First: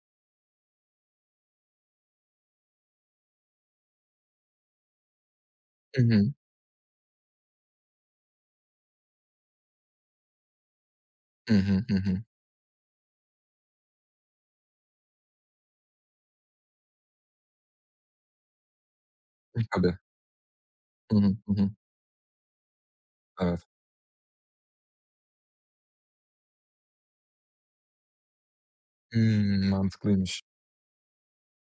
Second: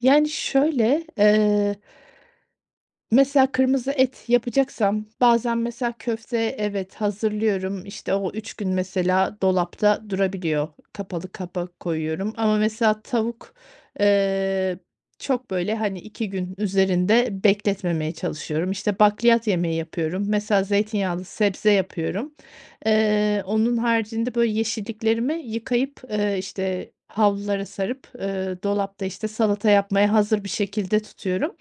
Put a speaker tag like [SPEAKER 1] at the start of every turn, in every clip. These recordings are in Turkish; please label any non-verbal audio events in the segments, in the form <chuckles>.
[SPEAKER 1] Yani şöyle, eee, mesela, kırmızı et yapacaksam bazen mesela,
[SPEAKER 2] I hı.
[SPEAKER 1] köfte evet, hazırlıyorum, işte, o 3 gün mesela dolapta durabiliyor. Kapalı
[SPEAKER 2] Hı
[SPEAKER 1] kapak
[SPEAKER 2] hı. Hı hı.
[SPEAKER 1] koyuyorum. Ama mesela, tavuk, eee, çok böyle hani 2 gün üzerinde bekletmemeye çalışıyorum. İşte bakliyat
[SPEAKER 2] E,
[SPEAKER 1] yemeği
[SPEAKER 2] tabii.
[SPEAKER 1] yapıyorum. Mesela
[SPEAKER 2] Hı
[SPEAKER 1] zeytinyağlı
[SPEAKER 2] hı, hı hı.
[SPEAKER 1] sebze yapıyorum. Eee,
[SPEAKER 2] Evet.
[SPEAKER 1] onun haricinde böyle yeşilliklerimi yıkayıp, eee, işte, havlulara sarıp, eee, dolapta işte
[SPEAKER 2] Hımm.
[SPEAKER 1] salata yapmaya
[SPEAKER 2] Mantıklıymış.
[SPEAKER 1] hazır bir şekilde tutuyorum.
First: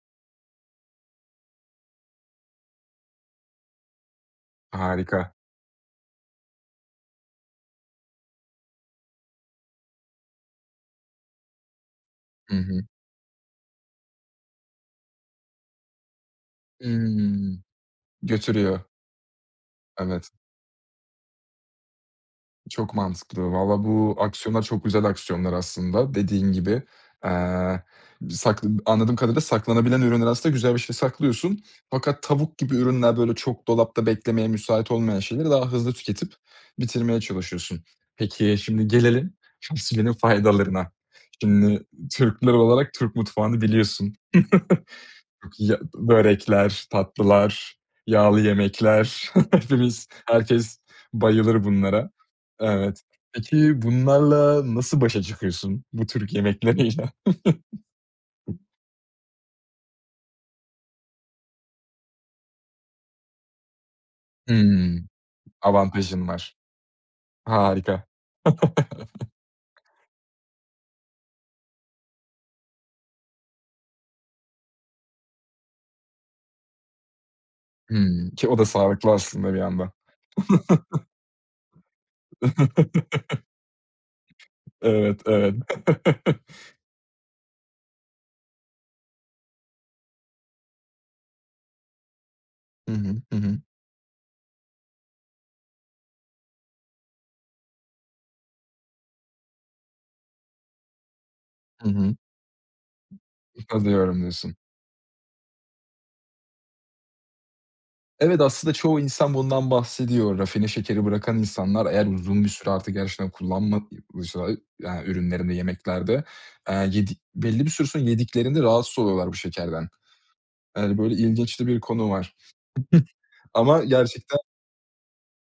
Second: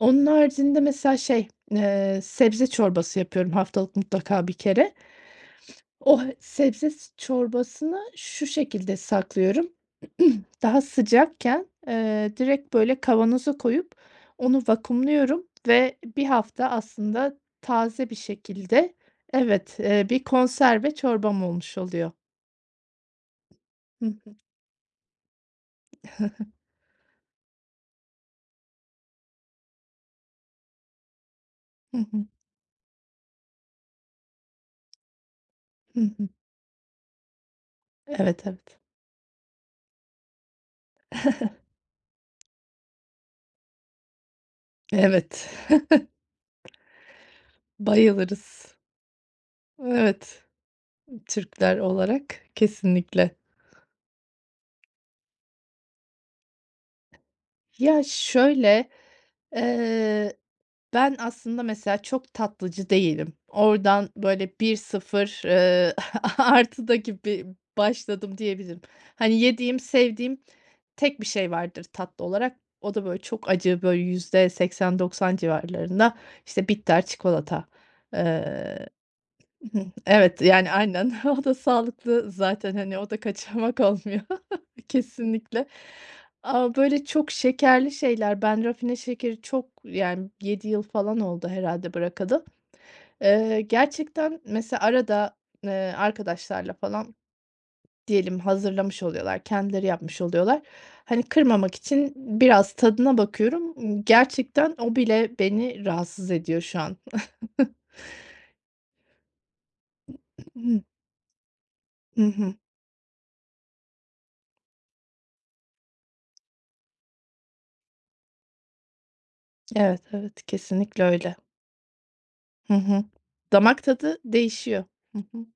[SPEAKER 1] Onun haricinde mesela şey, eee, sebze çorbası yapıyorum haftalık mutlaka 1 kere.
[SPEAKER 2] Harika!
[SPEAKER 1] <sniffs> O sebze çorbasını şu şekilde saklıyorum: <clears throat> Daha sıcakken, eee,
[SPEAKER 2] Hı
[SPEAKER 1] direkt
[SPEAKER 2] hı.
[SPEAKER 1] böyle kavanoza koyup onu vakumluyorum. Ve 1 hafta aslında
[SPEAKER 2] Hımm,
[SPEAKER 1] taze bir
[SPEAKER 2] götürüyor.
[SPEAKER 1] şekilde, evet, eee, bir
[SPEAKER 2] Evet.
[SPEAKER 1] konserve çorbam olmuş oluyor.
[SPEAKER 2] Çok mantıklı. Vallahi
[SPEAKER 1] Hı
[SPEAKER 2] bu
[SPEAKER 1] hı.
[SPEAKER 2] aksiyonlar çok güzel aksiyonlar aslında, dediğin
[SPEAKER 1] <chuckles>
[SPEAKER 2] gibi. Eee, bı sakla anladığım kadarıyla saklanabilen ürünler aslında güzel bir şey, saklıyorsun.
[SPEAKER 1] Hı
[SPEAKER 2] Fakat
[SPEAKER 1] hı.
[SPEAKER 2] tavuk gibi ürünler, böyle çok dolapta beklemeye müsait olmayan şeyleri daha hızlı
[SPEAKER 1] Hı hı.
[SPEAKER 2] tüketip bitirmeye çalışıyorsun.
[SPEAKER 1] Evet,
[SPEAKER 2] Peki,
[SPEAKER 1] evet.
[SPEAKER 2] şimdi gelelim fasulyenin faydalarına.
[SPEAKER 1] <chuckles>
[SPEAKER 2] Şimdi Türkler olarak Türk mutfağını biliyorsun. <chuckles>
[SPEAKER 1] Evet.
[SPEAKER 2] Çok iyi ya. Börekler,
[SPEAKER 1] <chuckles>
[SPEAKER 2] tatlılar, yağlı
[SPEAKER 1] Bayılırız.
[SPEAKER 2] yemekler... <chuckles> Hepimiz,
[SPEAKER 1] Evet.
[SPEAKER 2] herkes
[SPEAKER 1] Imm,
[SPEAKER 2] bayılır
[SPEAKER 1] Türkler
[SPEAKER 2] bunlara.
[SPEAKER 1] olarak,
[SPEAKER 2] Evet.
[SPEAKER 1] kesinlikle.
[SPEAKER 2] Peki bunlarla nasıl başa çıkıyorsun bu Türk yemekleriyle?
[SPEAKER 1] Ya
[SPEAKER 2] <chuckles>
[SPEAKER 1] şöyle, eee, ben aslında mesela çok tatlıcı değilim. Oradan böyle bir
[SPEAKER 2] Hımm,
[SPEAKER 1] sıfır, ııı,
[SPEAKER 2] avantajın var.
[SPEAKER 1] a-artı da gibi
[SPEAKER 2] Harika.
[SPEAKER 1] başladım diyebilirim.
[SPEAKER 2] <chuckles>
[SPEAKER 1] Hani, yediğim, sevdiğim tek bir şey vardır tatlı olarak, o da böyle çok acı böyle %80-90 civarlarında, işte bitter çikolata.
[SPEAKER 2] Hımm, ki o da
[SPEAKER 1] Eee,
[SPEAKER 2] sağlıklı aslında bir
[SPEAKER 1] hıh,
[SPEAKER 2] yanda.
[SPEAKER 1] evet, yani, aynen. O da sağlıklı
[SPEAKER 2] <chuckles>
[SPEAKER 1] zaten. Hani o da kaçamak olmuyor.
[SPEAKER 2] <chuckles>
[SPEAKER 1] <chuckles>
[SPEAKER 2] Evet, evet.
[SPEAKER 1] Kesinlikle.
[SPEAKER 2] <chuckles>
[SPEAKER 1] Ama böyle çok şekerli şeyler, ben rafine şekeri çok yani, 7 yıl falan oldu herhâlde bırakalı.
[SPEAKER 2] Hı hı. Hı hı.
[SPEAKER 1] Eee, gerçekten mesela arada, eee, arkadaşlarla falan diyelim, hazırlamış oluyorlar, kendileri yapmış oluyorlar. Hani kırmamak
[SPEAKER 2] Hı
[SPEAKER 1] için
[SPEAKER 2] hı.
[SPEAKER 1] biraz tadına bakıyorum.
[SPEAKER 2] Utanıyorum, diyorsun.
[SPEAKER 1] Gerçekten o bile beni rahatsız ediyor şu an. <chuckles>
[SPEAKER 2] Evet, aslında çoğu insan bundan bahsediyor. Rafine
[SPEAKER 1] <clears throat>
[SPEAKER 2] şekeri bırakan insanlar, eğer
[SPEAKER 1] Hı
[SPEAKER 2] uzun bir
[SPEAKER 1] hı.
[SPEAKER 2] süre artık gerçekten kullanmadıysa yani ürünlerinde, yemeklerde, eee, yedik belli bir süre sonra yediklerinde rahatsız oluyorlar bu şekerden.
[SPEAKER 1] Evet, evet,
[SPEAKER 2] Yani
[SPEAKER 1] kesinlikle
[SPEAKER 2] böyle
[SPEAKER 1] öyle.
[SPEAKER 2] ilginç de bir konu var.
[SPEAKER 1] Hı hı.
[SPEAKER 2] <giggles>
[SPEAKER 1] Damak
[SPEAKER 2] Ama
[SPEAKER 1] tadı
[SPEAKER 2] gerçekten
[SPEAKER 1] değişiyor. Hı hı.